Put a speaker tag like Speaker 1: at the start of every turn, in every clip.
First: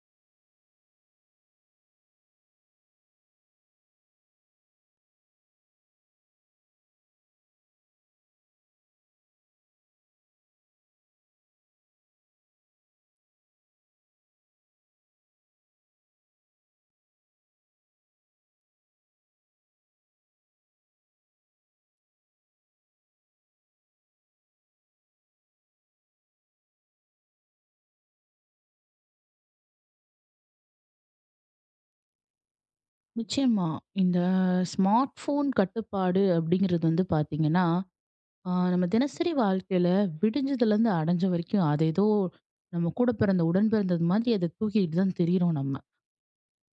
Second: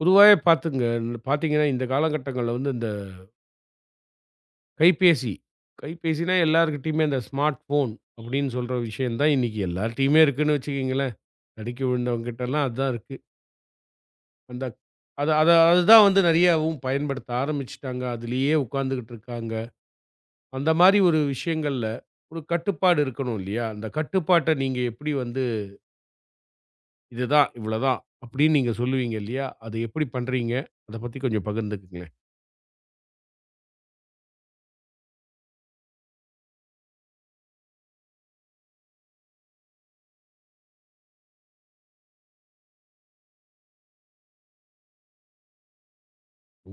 Speaker 1: பொதுவாவே பார்த்துங்க பார்த்தீங்கன்னா, இந்த காலகட்டங்கள்ல வந்து இந்த கைபேசி, கைபேசினா எல்லார்கிட்டயுமே அந்த ஸ்மார்ட் ஃபோன் அப்படின்னு சொல்ற விஷயம் தான் இன்னைக்கு எல்லார்ட்டயுமே இருக்குன்னு வச்சுக்கங்களேன். தடுக்கி விழுந்தவங்கிட்டலாம் அதான் இருக்கு. அந்த அத அத அதுதான் வந்து நெறையாவும் பயன்படுத்த ஆரம்பிச்சுட்டாங்க. அதுலயே உட்காந்துகிட்டு இருக்காங்க. அந்த மாரி ஒரு விஷயங்கள்ல ஒரு கட்டுப்பாடு இருக்கணும் இல்லையா? அந்த கட்டுப்பாட்ட நீங்க எப்படி வந்து இதுதான், இவ்வளோதான் அப்படின்னு நீங்க சொல்லுவீங்க இல்லையா? அது எப்படி பண்றீங்க? அத பத்தி கொஞ்சம் பகிர்ந்துக்குங்களேன்.
Speaker 2: நிச்சயமா. இந்த ஸ்மார்ட் ஃபோன் கட்டுப்பாடு அப்படிங்கிறது வந்து பார்த்தீங்கன்னா, நம்ம தினசரி வாழ்க்கையில விடிஞ்சதுலேருந்து அடைஞ்ச வரைக்கும் அது ஏதோ நம்ம கூட பிறந்த உடன் பிறந்தது மாதிரி அத தூக்கிட்டு தான் திரியிறோம் நம்ம.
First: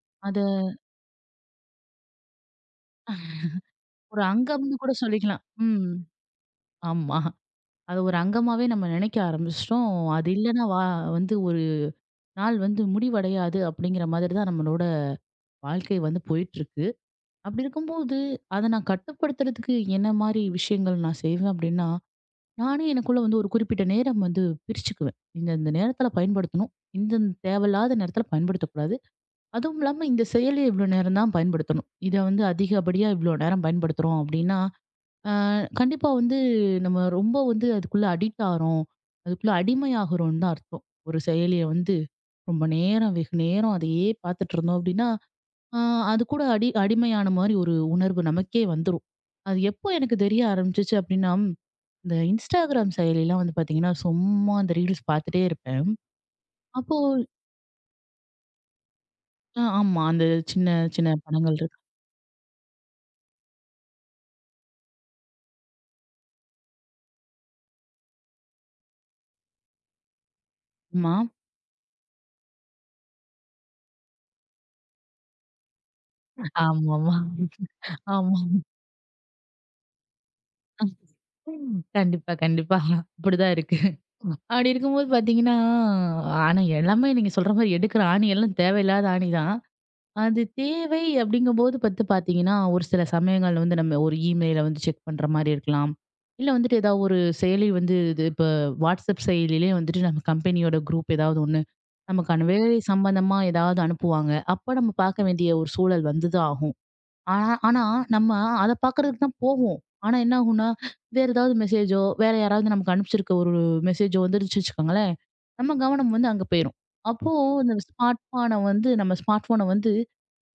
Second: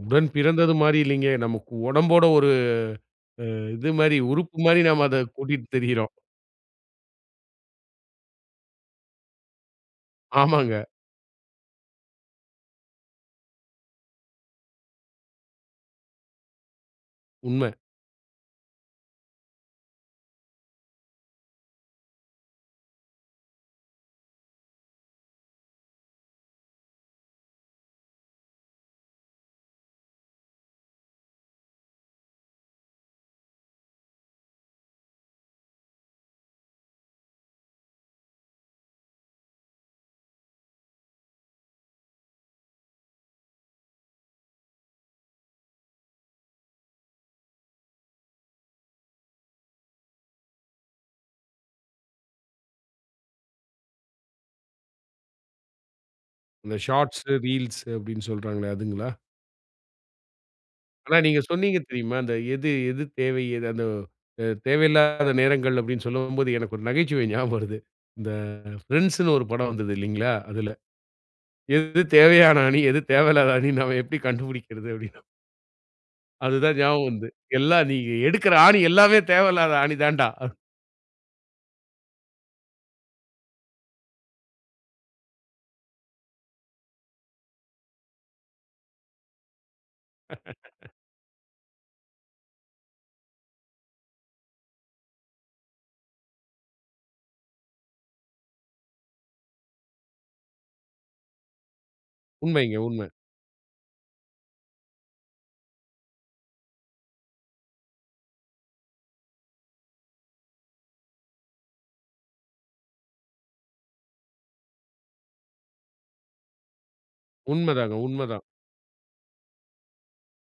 Speaker 1: உடன்
Speaker 2: அத
Speaker 1: பிறந்தது மாரி இல்லைங்க. நமக்கு உடம்போட இது மாரி,
Speaker 2: ஒரு
Speaker 1: உறுப்பு
Speaker 2: அங்கம்னு
Speaker 1: மாரி
Speaker 2: கூட
Speaker 1: நாம அத
Speaker 2: சொல்லிக்கலாம்.
Speaker 1: கூட்டிட்டு
Speaker 2: ம்.
Speaker 1: திரியிறோம்.
Speaker 2: ஆமா. அத ஒரு அங்கமாவே நம்ம நினைக்க ஆரம்பிச்சுட்டோம். அது இல்லன்னா
Speaker 1: ஆமாங்க,
Speaker 2: வந்து ஒரு நாள் வந்து முடிவடையாது அப்படிங்கிற மாதிரி தான் நம்மளோட வாழ்க்கை வந்து போயிட்டுருக்கு. அப்படி
Speaker 1: உண்ம.
Speaker 2: இருக்கும்போது, அத நான் கட்டுப்படுத்துறதுக்கு என்ன மாரி விஷயங்கள் நான் செய்வேன் அப்படின்னா, நானே எனக்குள்ள வந்து ஒரு குறிப்பிட்ட நேரம் வந்து பிரிச்சுக்குவேன். இந்த இந்த நேரத்துல பயன்படுத்தணும். இந்த இந்த தேவையில்லாத நேரத்துல பயன்படுத்தக்கூடாது. அதுவும் இல்லாம இந்த செயலிய இவ்ளோ நேரம் தான் பயன்படுத்தணும். இத வந்து அதிகப்படியா இவ்ளோ நேரம் பயன்படுத்துறோம் அப்டின்னா, கண்டிப்பா வந்து நம்ம ரொம்ப வந்து அதுக்குள்ள அடிக்ட் ஆறோம். அதுக்குள்ள அடிமையாகுறோம்னு தான் அர்த்தம். ஒரு செயலிய வந்து ரொம்ப நேரம் வெகு நேரம் அதையே பார்த்துட்டு இருந்தோம் அப்டின்னா, ஆ அது கூட அடிமையான மாரி ஒரு உணர்வு நமக்கே வந்துரும். அது எப்போ எனக்கு தெரிய ஆரம்பிச்சுச்சு அப்டின்னா இந்த Instagram செயலிலாம் வந்து பார்த்தீங்கன்னா, சும்மா அந்த ரீல்ஸ் பார்த்துட்டே இருப்பேன்.
Speaker 1: இந்த
Speaker 2: அப்போ
Speaker 1: ஷார்ட்ஸ், ரீல்ஸ் அப்படின்னு சொல்றாங்களே அதுங்களா?
Speaker 2: ஆமா. அந்த சின்ன சின்ன
Speaker 1: ஆனா நீங்க
Speaker 2: படங்கள் இருக்கு.
Speaker 1: சொன்னீங்க தெரியுமா? அந்த எது எது தேவை? எது அந்த தேவையில்லாத நேரங்கள் அப்படின்னு சொல்லும்போது, எனக்கு ஒரு நகைச்சுவை ஞாபகம் வருது. இந்த ஃப்ரெண்ட்ஸ்ன்னு ஒரு படம் வந்தது இல்லைங்களா? அதுல,
Speaker 2: ஆமா.
Speaker 1: எது தேவையான ஆணி, எது தேவையில்லாத ஆணி நாம எப்படி கண்டுபிடிக்கிறது அப்படின்னு. அதுதான் ஞாபகம்
Speaker 2: ஆமாமா.
Speaker 1: வந்து. எல்லா நீங்க
Speaker 2: ஆமா.
Speaker 1: எடுக்கிற ஆணி எல்லாமே தேவையில்லாத ஆணி தான்டா.
Speaker 2: ஆமா கண்டிப்பா, கண்டிப்பா. அப்படிதான் இருக்கு. அப்படி இருக்கும்போது பார்த்தீங்கன்னா, ஆனா எல்லாமே நீங்க சொல்ற மாரி எடுக்கிற ஆணி எல்லாம் தேவையில்லாத ஆணி தான். அது தேவை அப்படிங்கும்போது பத்து பார்த்தீங்கன்னா, ஒரு சில சமயங்கள்ல வந்து நம்ம ஒரு இமெயில வந்து செக் பண்ற மாரி இருக்கலாம். இல்ல வந்துட்டு ஏதாவது ஒரு செயலி வந்து இது இப்ப WhatsApp செயலியிலே வந்துட்டு நம்ம கம்பெனியோட குரூப் ஏதாவது ஒண்ணு நமக்கான
Speaker 1: உண்மைங்க,
Speaker 2: வேலை
Speaker 1: உண்ம.
Speaker 2: சம்பந்தமா ஏதாவது அனுப்புவாங்க. அப்ப நம்ம பார்க்க வேண்டிய ஒரு சூழல் வந்துதான் ஆகும். ஆனா ஆனா நம்ம அத பார்க்கறதுக்கு தான் போவோம். ஆனா என்ன ஆகும்னா, வேற ஏதாவது மெசேஜோ, வேற யாராவது நமக்கு அனுப்பிச்சிருக்க ஒரு மெசேஜோ வந்துருச்சு வச்சுக்கோங்களேன், நம்ம கவனம் வந்து அங்க போயிரும். அப்போ இந்த
Speaker 1: உண்மதாங்க,
Speaker 2: ஸ்மார்ட்
Speaker 1: உண்மதான்.
Speaker 2: ஃபோன வந்து நம்ம ஸ்மார்ட் ஃபோன வந்து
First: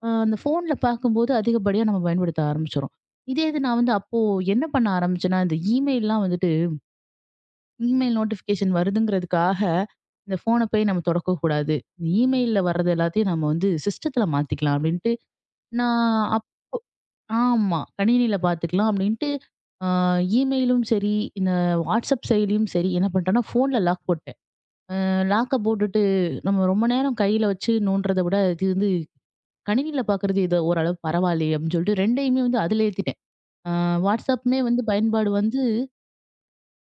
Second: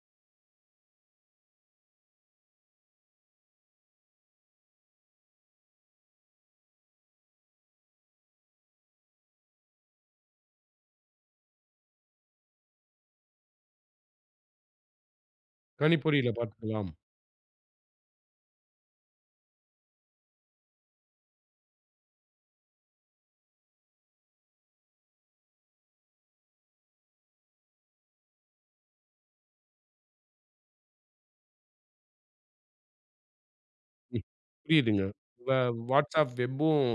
Speaker 2: அ அந்த ஃபோன்ல பார்க்கும்போது அதிகப்படியா நம்ம பயன்படுத்த ஆரம்பிச்சுரும். இதே இது நான் வந்து அப்போ என்ன பண்ண ஆரம்பிச்சேன்னா, இந்த இமெயில்லாம் வந்துட்டு இமெயில் நோட்டிஃபிகேஷன் வருதுங்கிறதுக்காக, இந்த ஃபோன போய் நம்ம தொடக்கூடாது. இமெயில்ல வர்றது எல்லாத்தையும் நம்ம வந்து சிஸ்டத்துல மாத்திக்கலாம் அப்டின்ட்டு, நான்
Speaker 1: கணிப்பொறியில
Speaker 2: அப்
Speaker 1: பார்த்துக்கலாம்.
Speaker 2: ஆமா. கணினியில பாத்துக்கலாம் அப்டின்ட்டு, அ இமெயிலும் சரி, இந்த வாட்ஸ்அப் செயலியும் சரி, என்ன பண்ட்டேன்னா, ஃபோன்ல லாக் போட்டேன். லாக்க போட்டுட்டு நம்ம ரொம்ப நேரம் கையில வச்சு நோன்றத விட, இது வந்து கணினியில பாக்குறது ஏதோ ஓரளவு பரவாயில்லயே! அப்டின்னு சொல்லிட்டு 2யுமே வந்து அதுல ஏத்திட்டேன். அ
Speaker 1: ம்.
Speaker 2: வாட்ஸ்அப்புமே வந்து
Speaker 1: புரியுதுங்க.
Speaker 2: பயன்பாடு
Speaker 1: வ
Speaker 2: வந்து
Speaker 1: WhatsApp வெப்பும்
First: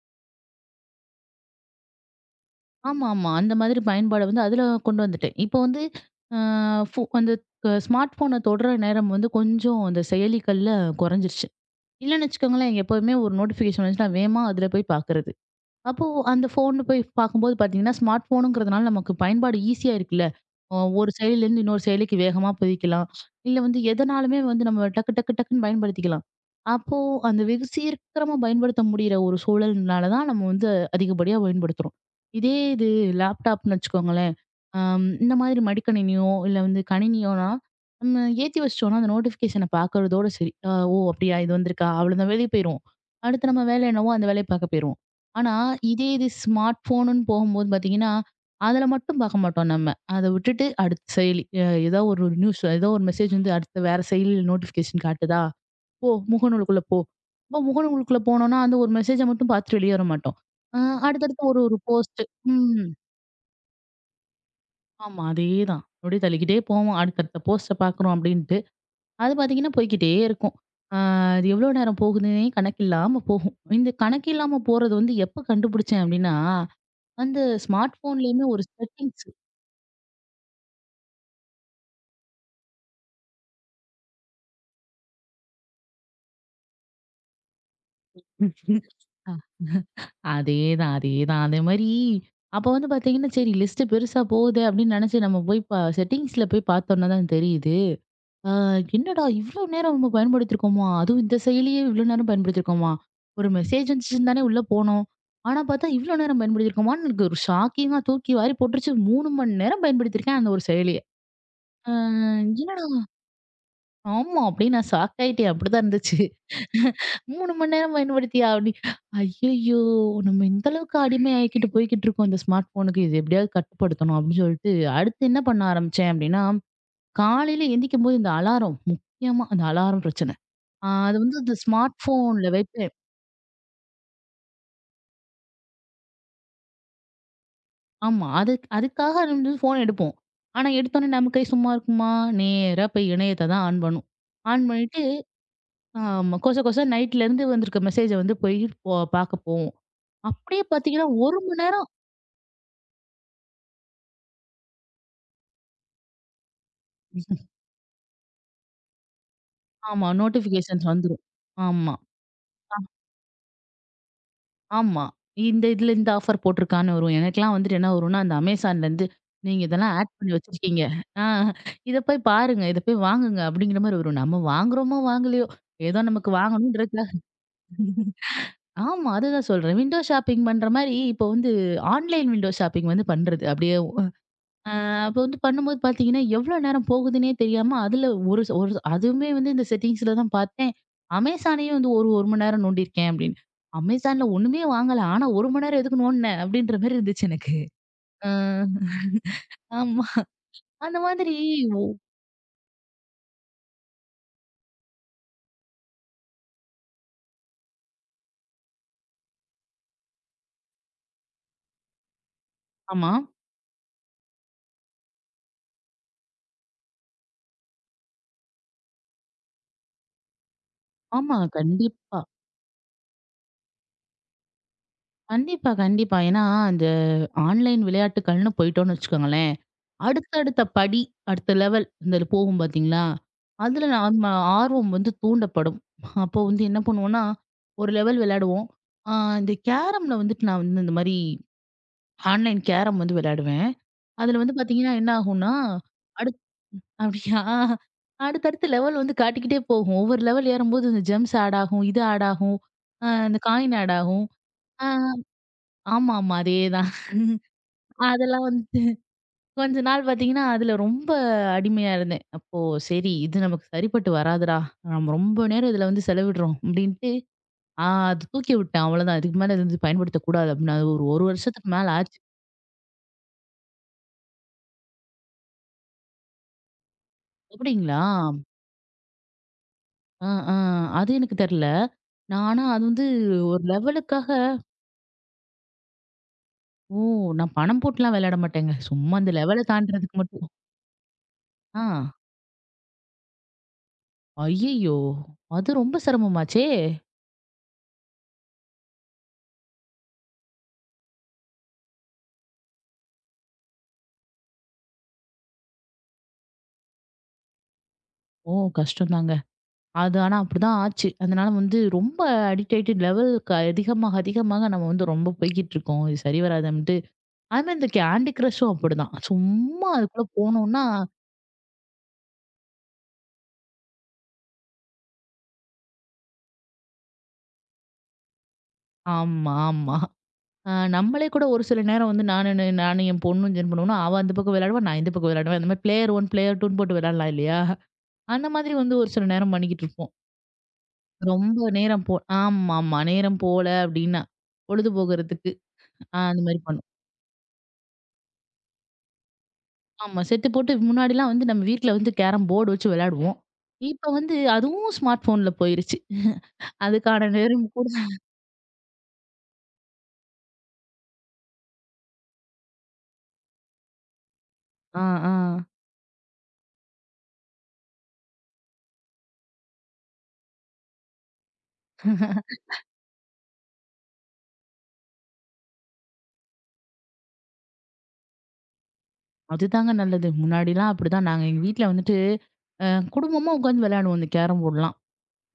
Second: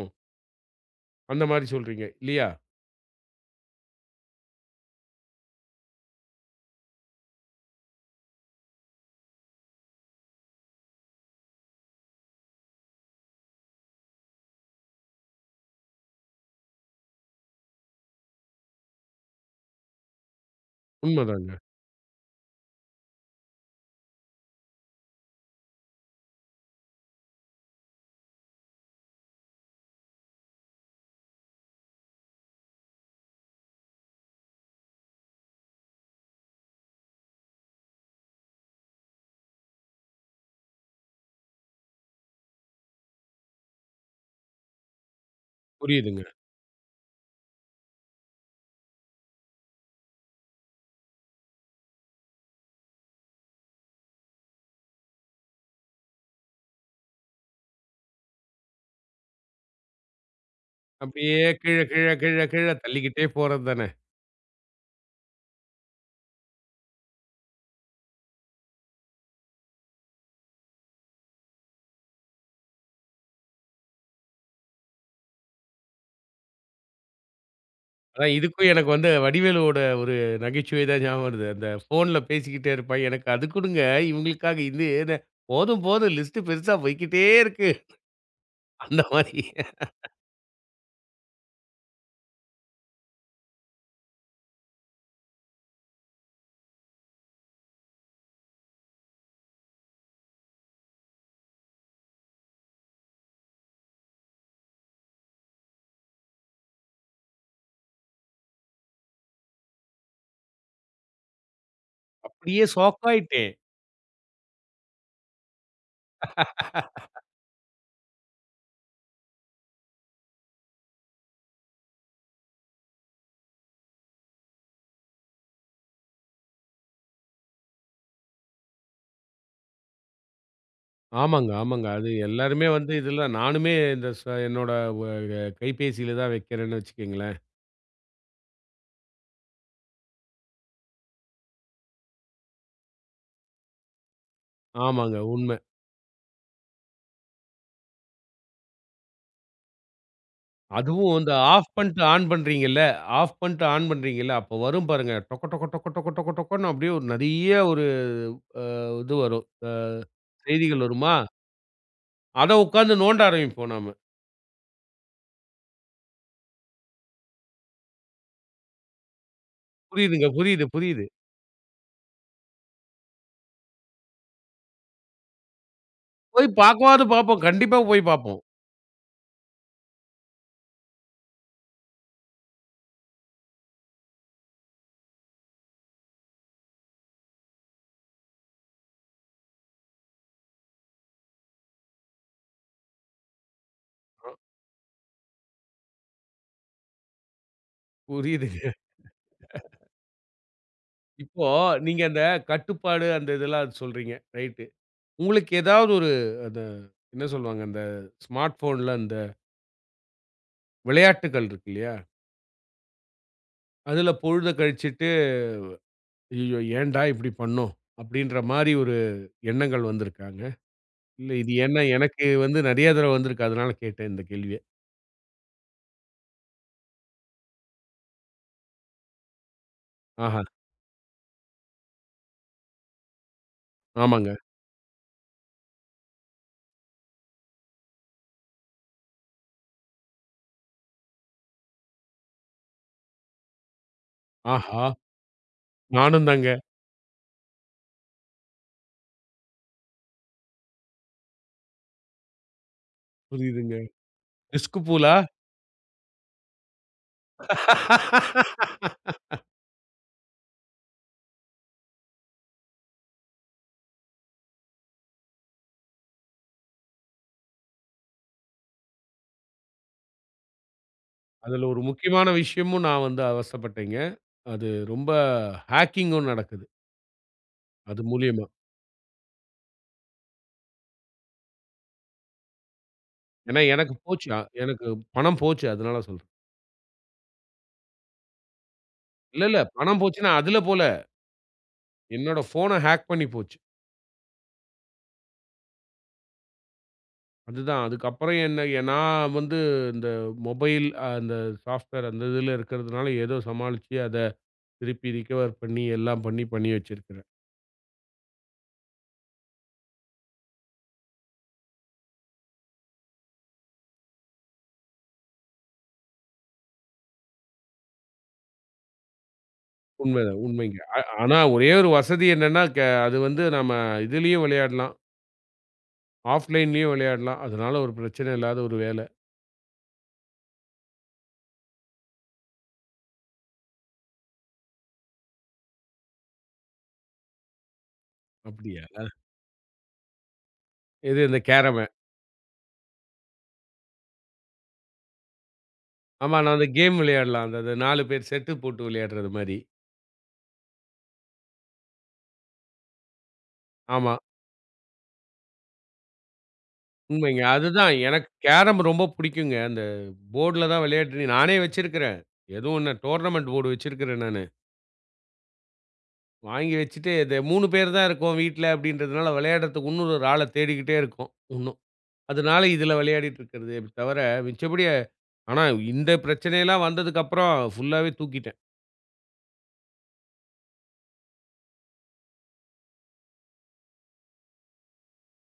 Speaker 1: அந்த மாரி சொல்றீங்க இல்லையா?
Speaker 2: ஆமா, ஆமா. அந்த மாதிரி பயன்பாட வந்து அதுல கொண்டு வந்துட்டேன். இப்போ வந்து அ ஃபோ அந்த க ஸ்மார்ட் ஃபோன தொடுற நேரம் வந்து கொஞ்சம் அந்த செயலிகள்ல குறைஞ்சிருச்சு. இல்லன்னு வச்சுக்கோங்களேன், எப்பவுமே ஒரு நோட்டிஃபிகேஷன் வந்துச்சுன்னா வேகமா அதுல போய் பாக்குறது. அப்போ அந்த ஃபோன்னு போய் பார்க்கும்போது பார்த்தீங்கன்னா, ஸ்மார்ட் ஃபோனுங்கிறதுனால நமக்கு பயன்பாடு ஈஸியா இருக்குல்ல. ஒரு
Speaker 1: உண்மதாங்க.
Speaker 2: செயலிலேருந்து இன்னொரு செயலிக்கு வேகமா போயிக்கலாம். இல்ல வந்து எதனாலுமே வந்து நம்ம டக்கு டக்கு டக்குன்னு பயன்படுத்திக்கலாம். அப்போ அந்த வெகு சீக்கிரமா பயன்படுத்த முடியிற ஒரு சூழல்னால தான் நம்ம வந்து அதிகப்படியா பயன்படுத்துறோம். இதே இது லேப்டாப்ன்னு வச்சுக்கோங்களேன். இந்த மாதிரி மடிக்கணினியோ, இல்ல வந்து கணினியோனா, நம்ம ஏத்தி வச்சுட்டோம்னா, அந்த நோட்டிஃபிகேஷன பார்க்கறதோட சரி. ஓ! அப்படியா? இது வந்திருக்கா? அவ்வளோதான் வெளிய போயிருவோம். அடுத்து நம்ம வேலை என்னவோ, அந்த வேலைய பார்க்க போயிருவோம். ஆனா, இதே
Speaker 1: புரியுதுங்க.
Speaker 2: இது ஸ்மார்ட் ஃபோனுன்னு போகும்போது பார்த்தீங்கன்னா, அதுல மட்டும் பார்க்க மாட்டோம் நம்ம. அத விட்டுட்டு அடுத்த செயலி. ஏதோ ஒரு நியூஸ், ஏதோ ஒரு மெசேஜ் வந்து அடுத்த வேற செயலியில நோட்டிஃபிகேஷன் காட்டுதா? போ முகநூலுக்குள்ள போ. அப்ப முகநூலுக்குள்ள போனோம்னா, அந்த ஒரு மெசேஜ மட்டும் பார்த்துட்டு வெளிய வர மாட்டோம். அ
Speaker 1: அப்படியே
Speaker 2: அடுத்தடுத்து ஒரு ஒரு
Speaker 1: கீழ, கீழ,
Speaker 2: போஸ்ட்.
Speaker 1: கீழ, கீழ
Speaker 2: ம்.
Speaker 1: தள்ளிக்கிட்டே போறது தானே.
Speaker 2: ஆமா. அதேதான். அப்படியே தள்ளிக்கிட்டே போவோம். அடுத்தடுத்த போஸ்ட்ட பார்க்குறோம் அப்படின்ட்டு. அது பார்த்தீங்கன்னா, போய்க்கிட்டே இருக்கும். ஆ அது எவ்வளோ நேரம் போகுதுன்னே கணக்கில்லாம போகும். இந்த கணக்கில்லாம போறது வந்து எப்ப கண்டுபிடிச்சேன் அப்படின்னா, அந்த ஸ்மார்ட்
Speaker 1: அதான்
Speaker 2: ஃபோன்லேயுமே ஒரு
Speaker 1: இதுக்கும் எனக்கு வந்து
Speaker 2: செட்டிங்ஸ்
Speaker 1: வடிவேலுவோட ஒரு நகைச்சுவை தான் ஞாபகம் வருது. அந்த ஃபோன்ல பேசிக்கிட்டே இருப்பான். எனக்கு அது குடுங்க, இவங்களுக்காக இது என்ன போதும் போதும் லிஸ்ட் பெருசா போய்க்கிட்டே இருக்கு. அந்த
Speaker 2: அ
Speaker 1: மாரி.
Speaker 2: அதேதான், அதேதான். அதே மாரி அப்போ வந்து பார்த்தீங்கன்னா, சரி லிஸ்ட்டு பெருசா போகுது அப்படின்னு நினச்சு நம்ம போய் செட்டிங்ஸ்ல போய் பார்த்தோம்னா தான் தெரியுது. ஆ என்னடா இவ்ளோ நேரம் நம்ம பயன்படுத்தியிருக்கோமா? அதுவும் இந்த செயலியே இவ்ளோ நேரம் பயன்படுத்தியிருக்கோமா? ஒரு மெசேஜ் வந்துச்சுன்னு தானே உள்ள போனோம். ஆனா பார்த்தா இவ்ளோ நேரம் பயன்படுத்தியிருக்கோமான்னு எனக்கு ஒரு ஷாக்கிங்கா தூக்கி வாரி போட்டுருச்சு. 3 மணி நேரம் பயன்படுத்தியிருக்கேன் அந்த ஒரு செயலிய. அ
Speaker 1: அப்படியே
Speaker 2: என்னடா
Speaker 1: ஷாக்காயிட்டேன்.
Speaker 2: ஆமா அப்படின்னு நான் ஷாக் ஆயிட்டேன். அப்படிதான் இருந்துச்சு. 3 மணி நேரம் பயன்படுத்தியா? அப்படி ஐயய்யோ! நம்ம இந்த அளவுக்கு அடிமை ஆயிக்கிட்டு போய்க்கிட்டு இருக்கோம் இந்த ஸ்மார்ட் ஃபோனுக்கு. இது எப்படியாவது கட்டுப்படுத்தணும் அப்படின்னு சொல்லிட்டு அடுத்து என்ன பண்ண ஆரம்பிச்சேன் அப்படின்னா, காலையில எந்திக்கும்போது இந்த அலாரம் முக்கியமா அந்த அலாரம் பிரச்சனை. அது வந்து
Speaker 1: ஆமாங்க,
Speaker 2: இந்த
Speaker 1: ஆமாங்க.
Speaker 2: ஸ்மார்ட்
Speaker 1: அது
Speaker 2: ஃபோன்ல
Speaker 1: எல்லாருமே வந்து
Speaker 2: வைப்பேன்.
Speaker 1: இதெல்லாம் நானுமே இந்த என்னோட வ கைபேசியில தான் வைக்கிறேன்னு வச்சுக்கங்களேன்.
Speaker 2: ஆமா. அதுக்காக அது வந்து ஃபோன் எடுப்போம். ஆனா, எடுத்தோனே நம்ம கை சும்மா இருக்குமா? நேரா போய் இணையத்த தான் ஆன் பண்ணும். ஆன் பண்ணிட்டு,
Speaker 1: ஆமாங்க உண்ம.
Speaker 2: ஆமா கொச கொச நைட்லேருந்து வந்திருக்க மெசேஜ வந்து போய் பார்க்க போவோம். அப்படியே பார்த்தீங்கன்னா,
Speaker 1: அதுவும் இந்த
Speaker 2: 1 மணி
Speaker 1: ஆஃப்
Speaker 2: நேரம்
Speaker 1: பண்ட்டு ஆன் பண்றீங்கல்ல, ஆஃப் பண்ட்டு ஆன் பண்றீங்கல்ல, அப்போ வரும் பாருங்க. டொக்க டொக்க டொக்க டொக்க டொக்க டொக்கன்னு அப்படியே ஒரு நெறைய ஒரு அ இது வரும்.
Speaker 2: ஆமா
Speaker 1: செய்திகள்
Speaker 2: நோட்டிஃபிகேஷன்ஸ்
Speaker 1: வருமா?
Speaker 2: வந்துரும். ஆமா.
Speaker 1: அத உட்காந்து நோண்ட ஆரம்பிப்போம் நாம.
Speaker 2: ஆமா. இந்த இதுல இந்த ஆஃபர் போட்டிருக்கான்னு வரும். எனக்கெல்லாம் வந்துட்டு என்ன வரும்னா, அந்த அமேசான்லேருந்து நீங்க இதெல்லாம் ஆட்
Speaker 1: புரியுதுங்க.
Speaker 2: பண்ணி
Speaker 1: புரியுது,
Speaker 2: வச்சிருக்கீங்க.
Speaker 1: புரியுது.
Speaker 2: ஆ இத போய் பாருங்க. இத போய் வாங்குங்க. அப்படிங்கிற மாரி வரும். நம்ம வாங்குறோமோ, வாங்கலையோ ஏதோ நமக்கு
Speaker 1: போய் பார்க்கவாவது
Speaker 2: வாங்கணுன்றதுக்காக
Speaker 1: பார்ப்போம். கண்டிப்பா போய் பார்ப்போம்.
Speaker 2: ஆமா. அதுதான் சொல்றேன். விண்டோ ஷாப்பிங் பண்ற மாரி இப்போ வந்து ஆன்லைன் விண்டோ ஷாப்பிங் வந்து பண்றது. அப்படியே அப்ப வந்து பண்ணும்போது பார்த்தீங்கன்னா, எவ்ளோ நேரம் போகுதுன்னே தெரியாம, அதுல ஒரு அதுவுமே வந்து இந்த செட்டிங்ஸ்ல தான் பார்த்தேன். அமேசானயே வந்து ஒரு 1 மணி நேரம் நோண்டியிருக்கேன் அப்படின்னு. அமேசான்ல ஒண்ணுமே வாங்கல. ஆனா 1 மணி நேரம் எதுக்கு நோண்டுனேன்? அப்படின்ற மாரி இருந்துச்சு எனக்கு. ஆ.
Speaker 1: புரியுதுங்க.
Speaker 2: ஆமா. அந்த மாதிரி
Speaker 1: இப்போ நீங்க அந்த கட்டுப்பாடு அந்த இதெல்லாம் சொல்றீங்க. ரைட்டு. உங்களுக்கு ஏதாவது ஒரு அந்த என்ன சொல்லுவாங்க? அந்த ஸ்மார்ட் ஃபோன்ல அந்த விளையாட்டுக்கள் இருக்கு இல்லையா?
Speaker 2: ஆமா.
Speaker 1: அதுல பொழுத கழிச்சு ஐயய்யோ! ஏன்டா இப்படி பண்ணோம்? அப்படின்ற மாரி ஒரு எண்ணங்கள் வந்திருக்காங்க. இல்ல
Speaker 2: ஆமா.
Speaker 1: இது ஏன்னா
Speaker 2: கண்டிப்பா.
Speaker 1: எனக்கு வந்து நெறைய தடவ வந்திருக்கு. அதனால கேட்டேன் இந்த கேள்விய.
Speaker 2: கண்டிப்பா, கண்டிப்பா. ஏன்னா, அந்த ஆன்லைன் விளையாட்டுக்கள்னு போயிட்டோம்னு வச்சுக்கோங்களேன்
Speaker 1: ஆஹா!
Speaker 2: அடுத்தடுத்த படி, அடுத்த லெவல் இந்த போகும் பார்த்தீங்களா? அதில நம்ம
Speaker 1: ஆமாங்க.
Speaker 2: ஆர்வம் வந்து தூண்டப்படும். அப்போ வந்து என்ன பண்ணுவோம்னா, ஒரு லெவல் விளையாடுவோம். ஆ இந்த கேரம்ல வந்துட்டு நான் வந்து இந்த மாரி ஆன்லைன் கேரம் வந்து விளையாடுவேன். அதில வந்து
Speaker 1: ஆஹா!
Speaker 2: பார்த்தீங்கன்னா, என்ன ஆகும்னா,
Speaker 1: நானும்
Speaker 2: அடுத்
Speaker 1: தாங்க.
Speaker 2: அப்படியா? அடுத்தடுத்த லெவல் வந்து காட்டிக்கிட்டே போகும். ஒவ்வொரு லெவல் ஏறும்போது இந்த ஜெம்ஸ் ஆட் ஆகும், இது ஆட் ஆகும், இந்த காயின்
Speaker 1: புரியுதுங்க.
Speaker 2: ஆட் ஆகும்.
Speaker 1: டிஸ்க்
Speaker 2: ஆ
Speaker 1: பூலா?
Speaker 2: ஆமாமா. அதேதான். அதெல்லாம் வந்து கொஞ்ச நாள் பார்த்தீங்கன்னா, அதுல ரொம்ப அடிமையா இருந்தேன். அப்போ சரி இது நமக்கு சரிப்பட்டு வராதுடா. நம்ம ரொம்ப நேரம் இதுல வந்து செலவிடுறோம் அப்டின்ட்டு, ஆ அது தூக்கி விட்டேன் அவ்வளோதான். இதுக்கு மேல இத வந்து பயன்படுத்தக்கூடாது அப்டின்னு அது ஒரு 1
Speaker 1: அதுல
Speaker 2: வருஷத்துக்கு
Speaker 1: ஒரு
Speaker 2: மேல ஆச்சு.
Speaker 1: முக்கியமான விஷயமும் நான் வந்து அவஸ்தைப்பட்டேங்க. அது ரொம்ப ஹேக்கிங்கும் நடக்குது. அது
Speaker 2: அப்டிங்களா?
Speaker 1: மூலியமா.
Speaker 2: ஆ, ஆ. அது எனக்கு தெர்ல. நான் ஆனா அது வந்து
Speaker 1: ஏன்னா
Speaker 2: ஒரு
Speaker 1: எனக்கு போச்சு.
Speaker 2: லெவலுக்காக
Speaker 1: எனக்கு பணம் போச்சு. அதனால சொல்றேன்.
Speaker 2: ஓ! நான் பணம் போட்டுலாம் விளையாட மாட்டேங்க. சும்மா அந்த
Speaker 1: இல்ல, இல்ல.
Speaker 2: லெவல
Speaker 1: பணம்
Speaker 2: தாண்டுறதுக்கு
Speaker 1: போச்சுன்னா
Speaker 2: மட்டும்.
Speaker 1: அதுல போல.
Speaker 2: ஆ.
Speaker 1: என்னோட ஃபோன ஹேக் பண்ணி போச்சு.
Speaker 2: ஐய்யய்யோ! அது ரொம்ப சிரமமாச்சே!
Speaker 1: அதுதான். அதுக்கப்புறம் என்ன நான் வந்து இந்த மொபைல் அந்த சாஃப்ட்வேர் அந்த இதில இருக்கிறதுனால ஏதோ சமாளிச்சு அத திருப்பி ரிகவர் பண்ணி எல்லாம் பண்ணி, பண்ணி வச்சிருக்கிறேன்.
Speaker 2: ஓ! கஷ்டம் தாங்க. அது ஆனா அப்படிதான் ஆச்சு. அதனால வந்து ரொம்ப அடிக்ட் ஆயிட்டு லெவலுக்கு அதிகமாக, அதிகமாக நம்ம வந்து ரொம்ப போய்க்கிட்டு இருக்கோம். இது சரி வராதுன்ட்டு. அதுமாரி இந்த கேண்டி கிரஷும் அப்படிதான். சும்மா அதுக்குள்ள
Speaker 1: உண்மைதான், உண்மைங்க.
Speaker 2: போனோம்னா
Speaker 1: ஆனா ஒரே ஒரு வசதி என்னன்னா, அது வந்து நம்ம இதுலயும் விளையாடலாம். ஆஃப்லைன்லயும் விளையாடலாம். அதனால ஒரு பிரச்சனை இல்லாத ஒரு வேலை.
Speaker 2: ஆமா, ஆமா. அ நம்மளே கூட ஒரு சில நேரம் வந்து நானும் என் பொண்ணும் என்ன பண்ணுவோம்னா, அவ அந்த பக்கம் விளையாடுவா, நான் இந்த பக்கம் விளையாடுவேன். அந்த மாரி பிளேயர் 1, பிளேயர் 2ன்னு போட்டு விளையாடலாம் இல்லையா? அந்த மாதிரி
Speaker 1: அப்படியா?
Speaker 2: வந்து ஒரு சில நேரம் பண்ணிக்கிட்டு இருப்போம்.
Speaker 1: எது இந்த
Speaker 2: ரொம்ப
Speaker 1: கேரம.
Speaker 2: நேரம் போ ஆமாமா. நேரம் போல அப்படின்னா, பொழுது போகறதுக்கு.
Speaker 1: ஆமா
Speaker 2: அந்த
Speaker 1: நான்
Speaker 2: மாரி
Speaker 1: அந்த
Speaker 2: பண்ணுவோம்.
Speaker 1: கேம் விளையாடலாம். அந்த அது 4 பேர் செட்டு போட்டு விளையாடுறது மாரி.
Speaker 2: ஆமா. செட்டு போட்டு முன்னாடிலாம் வந்து நம்ம வீட்ல வந்து கேரம் போர்டு வச்சு விளையாடுவோம். இப்ப
Speaker 1: ஆமா.
Speaker 2: வந்து அதுவும் ஸ்மார்ட் ஃபோன்ல போயிருச்சு. அதுக்கான
Speaker 1: உண்மைங்க.
Speaker 2: நேரம் கூட
Speaker 1: அதுதான் எனக்கு கேரம் ரொம்ப புடிக்குங்க. அந்த போர்டுல தான் விளையாட்டு நானே வச்சிருக்கிறேன். எதுவும் என்ன டோர்னமெண்ட் போர்டு வச்சிருக்கிறேன் நானு.
Speaker 2: ஆ, ஆ.
Speaker 1: வாங்கி வச்சுட்டு இது 3 பேர் தான் இருக்கோம் வீட்ல அப்படின்றதுனால விளையாடுறதுக்கு இன்னும் ஒரு ஆள தேடிக்கிட்டே இருக்கோம் இன்னும். அதனால இதுல விளையாடிட்டு இருக்கிறது. அப்படி தவிர மிச்சபடி ஆனா இந்த பிரச்சனையெல்லாம் வந்ததுக்கப்புறம் ஃபுல்லாவே தூக்கிட்டேன்.
Speaker 2: அதுதாங்க நல்லது. முன்னாடிலாம் அப்படிதான் நாங்க எங்க வீட்ல வந்துட்டு அ குடும்பமா உட்காந்து விளையாடுவோம் இந்த கேரம் போர்டுலாம்.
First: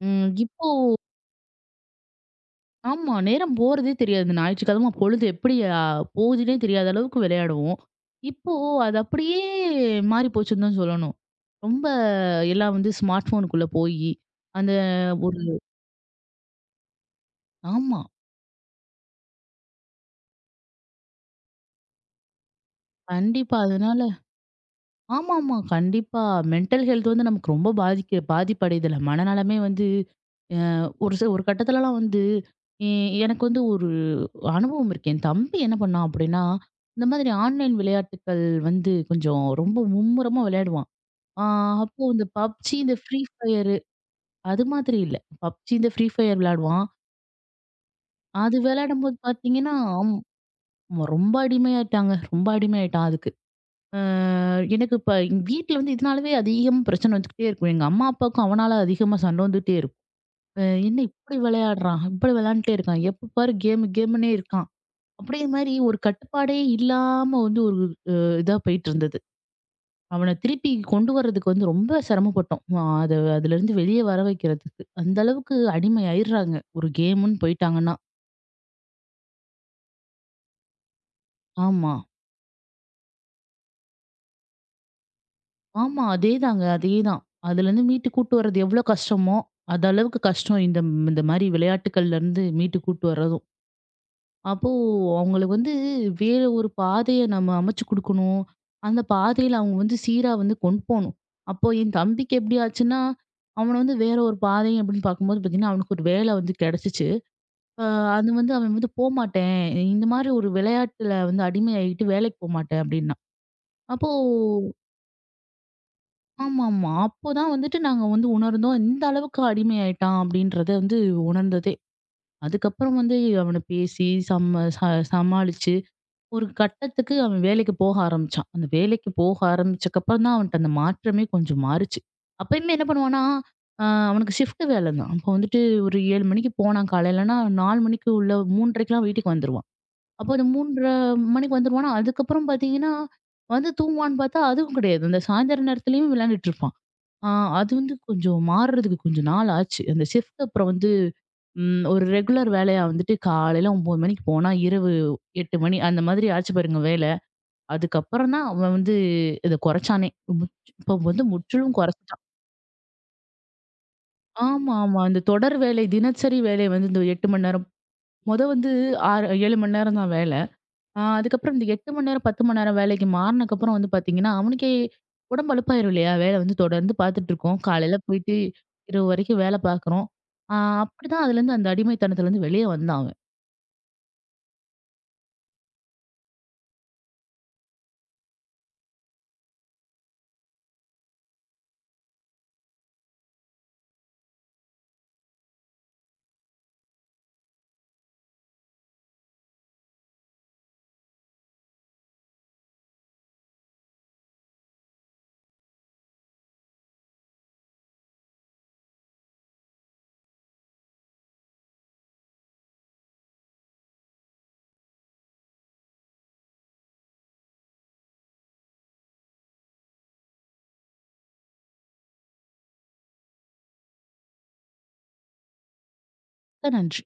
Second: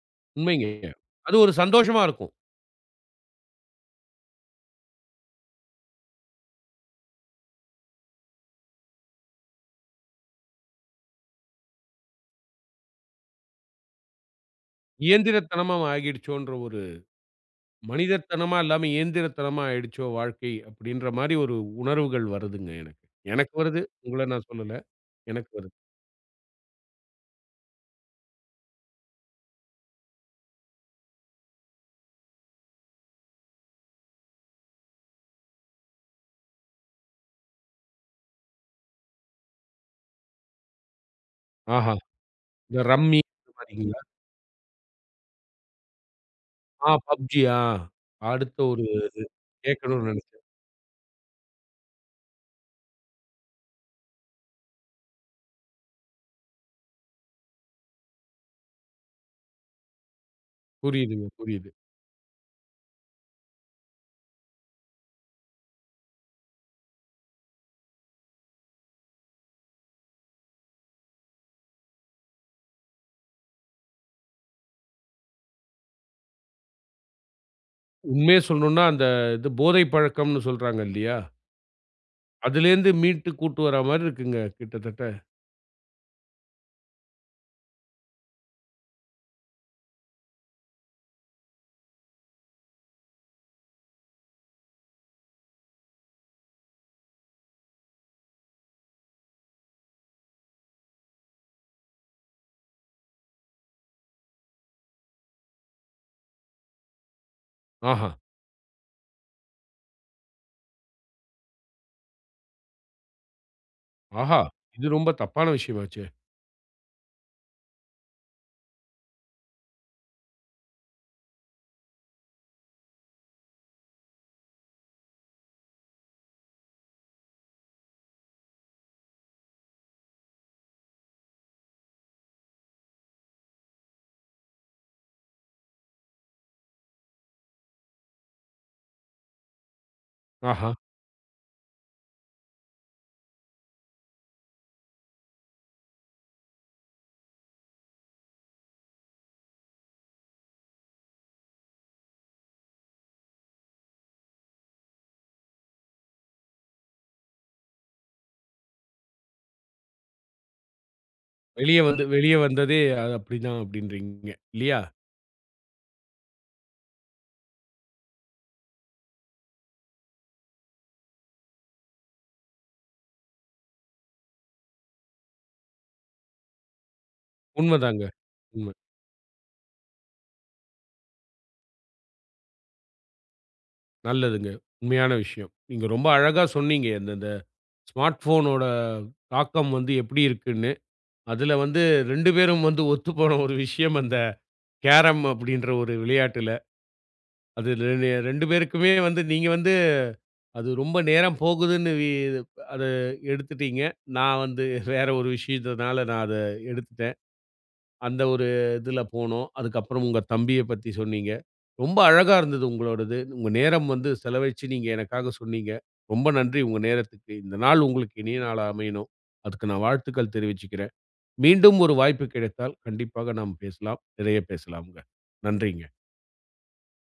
Speaker 2: ம்
Speaker 1: உண்மைங்க.
Speaker 2: இப்போ
Speaker 1: அது ஒரு சந்தோஷமா இருக்கும்.
Speaker 2: ஆமா. நேரம் போறதே தெரியாது. ஞாயிற்றுக்கிழமை பொழுது எப்படி போகுதுன்னே தெரியாத அளவுக்கு விளையாடுவோம். இப்போ அது அப்படியே மாறி போச்சுன்னு தான் சொல்லணும். ரொம்ப எல்லாம் வந்து ஸ்மார்ட் ஃபோனுக்குள்ள போயி, அந்த ஒரு
Speaker 1: இயந்திரத்தனமா ஆகிடுச்சோன்ற ஒரு
Speaker 2: ஆமா.
Speaker 1: மனிதத்தனமா இல்லாம இயந்திரத்தனமா ஆயிடுச்சோ வாழ்க்கை அப்படின்ற மாரி ஒரு உணர்வுகள் வருதுங்க எனக்கு. எனக்கு
Speaker 2: கண்டிப்பா.
Speaker 1: வருது.
Speaker 2: அதனால
Speaker 1: உங்கள நான் சொல்லல. எனக்கு
Speaker 2: ஆமாமா.
Speaker 1: வருது.
Speaker 2: கண்டிப்பா. மென்டல் ஹெல்த் வந்து நமக்கு ரொம்ப பாதிப்படையுதுல. மனநலமே வந்து அ ஒரு ச ஒரு கட்டத்துலலாம் வந்து எ எனக்கு வந்து ஒரு அனுபவம் இருக்கு. என் தம்பி என்ன பண்ணான் அப்படின்னா, இந்த மாதிரி ஆன்லைன் விளையாட்டுக்கள் வந்து கொஞ்சம் ரொம்ப மும்முரமா விளையாடுவான். ஆ
Speaker 1: ஆஹா!
Speaker 2: அப்போ இந்த PUBG,
Speaker 1: இந்த
Speaker 2: இந்த
Speaker 1: ரம்மி
Speaker 2: ஃப்ரீ
Speaker 1: இந்த
Speaker 2: ஃபயர்
Speaker 1: மாரிங்களா?
Speaker 2: அது மாதிரி இல்ல. PUBG, இந்த ஃப்ரீ ஃபயர் விளையாடுவான்.
Speaker 1: ஆ PUBG ஆ.
Speaker 2: அது
Speaker 1: அடுத்த ஒரு
Speaker 2: விளையாடும்போது பார்த்தீங்கன்னா,
Speaker 1: கேட்கணும்னு நெனச்சேன்.
Speaker 2: ரொம்ப அடிமையாயிட்டாங்க. ரொம்ப அடிமையாயிட்டான் அதுக்கு. எனக்கு இப்ப எங்க வீட்ல வந்து இதனாலவே அதிகமா பிரச்சனை வந்துகிட்டே இருக்கும். எங்க அம்மா, அப்பாவுக்கும் அவனால அதிகமா சண்டை வந்துட்டே இருக்கும். அ என்ன
Speaker 1: புரியுதுங்க,
Speaker 2: இப்படி
Speaker 1: புரியுது.
Speaker 2: விளையாடுறான்? இப்படி விளையாண்டுட்டே இருக்கான். எப்ப பாரு கேம் கேம்னே இருக்கான். அப்படியே மாரி ஒரு கட்டுப்பாடே இல்லாம வந்து ஒரு அ இதா போயிட்டு இருந்தது. அவன திருப்பி கொண்டு வர்றதுக்கு வந்து ரொம்ப சிரமப்பட்டோம். அது அதுலருந்து வெளிய வர வைக்கிறதுக்கு. அந்த அளவுக்கு அடிமை ஆயிடுறாங்க. ஒரு கேம்ன்னு போயிட்டாங்கன்னா.
Speaker 1: உண்மைய சொல்லணும்னா அந்த இது போதை பழக்கம்னு சொல்றாங்க இல்லையா?
Speaker 2: ஆமா.
Speaker 1: அதுலேருந்து மீட்டு கூட்டு வரா மாரி இருக்குங்க கிட்டத்தட்ட.
Speaker 2: ஆமா. அதேதாங்க. அதேதான். அதுலேருந்து மீட்டு கூட்டு வர்றது எவ்ளோ கஷ்டமோ, அது அளவுக்கு கஷ்டம் இந்த இந்த மாரி விளையாட்டுக்கள்லேருந்து மீட்டு கூட்டு வர்றதும். அப்போ அவங்களுக்கு வந்து வேற ஒரு பாதைய நம்ம அமைச்சு குடுக்கணும். அந்த பாதையில அவங்க வந்து சீரா வந்து கொண்டு போணும். அப்போ என் தம்பிக்கு எப்டி ஆச்சுன்னா, அவன வந்து வேற ஒரு பாதை அப்டின்னு பார்க்கும்போது பார்த்தீங்கன்னா, அவனுக்கு ஒரு வேல வந்து கெடைச்சிச்சு. அ
Speaker 1: ஆஹா!
Speaker 2: அது வந்து அவன் வந்து போமாட்டேன். இந்த மாரி ஒரு விளையாட்டுல வந்து அடிமை ஆயிட்டு வேலைக்கு போமாட்டேன் அப்டின்னா. அப்போ
Speaker 1: ஆஹா! இது ரொம்ப தப்பான விஷயமாச்சே.
Speaker 2: ஆமாமா. அப்போதான் வந்துட்டு நாங்க வந்து உணர்ந்தோம். இந்த அளவுக்கு அடிமையாயிட்டான் அப்படின்றத வந்து உணர்ந்ததே. அதுக்கப்புறம் வந்து அவன பேசி சம்ம ச சமாளிச்சு ஒரு கட்டத்துக்கு அவன் வேலைக்கு போக ஆரம்பிச்சான். அந்த வேலைக்கு போக ஆரம்பிச்சக்கப்புறம் தான் அவன்ட்ட அந்த மாற்றமே கொஞ்சம் மாறுச்சு. அப்பயுமே என்ன பண்ணுவான்னா, அ அவனுக்கு ஷிஃப்ட் வேலை தான். அப்போ வந்துட்டு ஒரு 7 மணிக்கு போனான் காலையிலனா 4 மணிக்கு உள்ள 3:30க்குலாம் வீட்டுக்கு வந்துருவான். அப்போ அந்த
Speaker 1: ஆஹா!
Speaker 2: 3:30 மணிக்கு வந்துருவானா, அதுக்கப்புறம் பார்த்தீங்கன்னா, வந்து தூங்குவான்னு பார்த்தா அதுவும் கிடையாது. அந்த சாயந்தர நேரத்துலயும் விளையாண்டுட்டு இருப்பான். ஆ அது வந்து கொஞ்சம் மாறுறதுக்கு கொஞ்சம் நாள் ஆச்சு. அந்த ஷிஃப்ட் அப்புறம் வந்து ஒரு ரெகுலர் வேலையா வந்துட்டு காலையில 9 மணிக்கு போனா, இரவு 8 மணி அந்த மாதிரி ஆச்சு பாருங்க வேல. அதுக்கப்புறம் தான் அவன் வந்து இத குறைச்சானே. முற் இப்போ வந்து முற்றிலும் குறைச்சுட்டான்.
Speaker 1: வெளிய வந்ததே அது அப்படிதான் அப்படின்றீங்க.
Speaker 2: ஆமா,
Speaker 1: இல்லையா?
Speaker 2: ஆமா. அந்த தொடர் வேலை, தினசரி வேலை வந்து இந்த 8 மணி நேரம். மொத வந்து 6 7 மணி நேரம் தான் வேல. அதுக்கப்புறம் இந்த 8 மணி நேரம், 10 மணி நேரம் வேலைக்கு மாறுனக்கப்புறம் வந்து பார்த்தீங்கன்னா, அவனுக்கே உடம்பு அலுப்பாயிரும் இல்லையா? வேலை வந்து தொடர்ந்து பார்த்துட்டு இருக்கோம். காலையில
Speaker 1: உண்மதாங்க.
Speaker 2: போயிட்டு
Speaker 1: உண்ம.
Speaker 2: இரவு வரைக்கும் வேலை பார்க்குறோம். ஆ அப்படிதான் அதுலேருந்து அந்த அடிமைத்தனத்துலேருந்து வெளியே வந்தான் அவன்.
Speaker 1: நல்லதுங்க. உண்மையான விஷயம். நீங்க ரொம்ப அழகா சொன்னீங்க. இந்த இந்த ஸ்மார்ட் ஃபோனோட தாக்கம் வந்து எப்படி இருக்குன்னு. அதுல வந்து 2 பேரும் வந்து ஒத்துப்போன ஒரு விஷயம் அந்த கேரம் அப்படின்ற ஒரு விளையாட்டுல. அது 2 பேருக்குமே வந்து நீங்க வந்து அது ரொம்ப நேரம் போகுதுன்னு அத எடுத்துட்டீங்க. நான் வந்து வேற ஒரு விஷயத்தினால நான் அத எடுத்துட்டேன். அந்த ஒரு இதுல போனோம். அதுக்கப்புறம் உங்க தம்பிய பத்தி சொன்னீங்க. ரொம்ப அழகா இருந்தது உங்களோடது. உங்க நேரம் வந்து செலவழிச்சு நீங்க எனக்காக சொன்னீங்க. ரொம்ப நன்றி உங்க நேரத்துக்கு. இந்த நாள் உங்களுக்கு இனிய நாளா அமையணும். அதுக்கு நான் வாழ்த்துக்கள் தெரிவிச்சுக்கிறேன். மீண்டும் ஒரு வாய்ப்பு கிடைத்தால் கண்டிப்பாக நாம் பேசலாம். நிறைய பேசலாம்ங்க. நன்றிங்க.
Speaker 2: மிக்க நன்றி.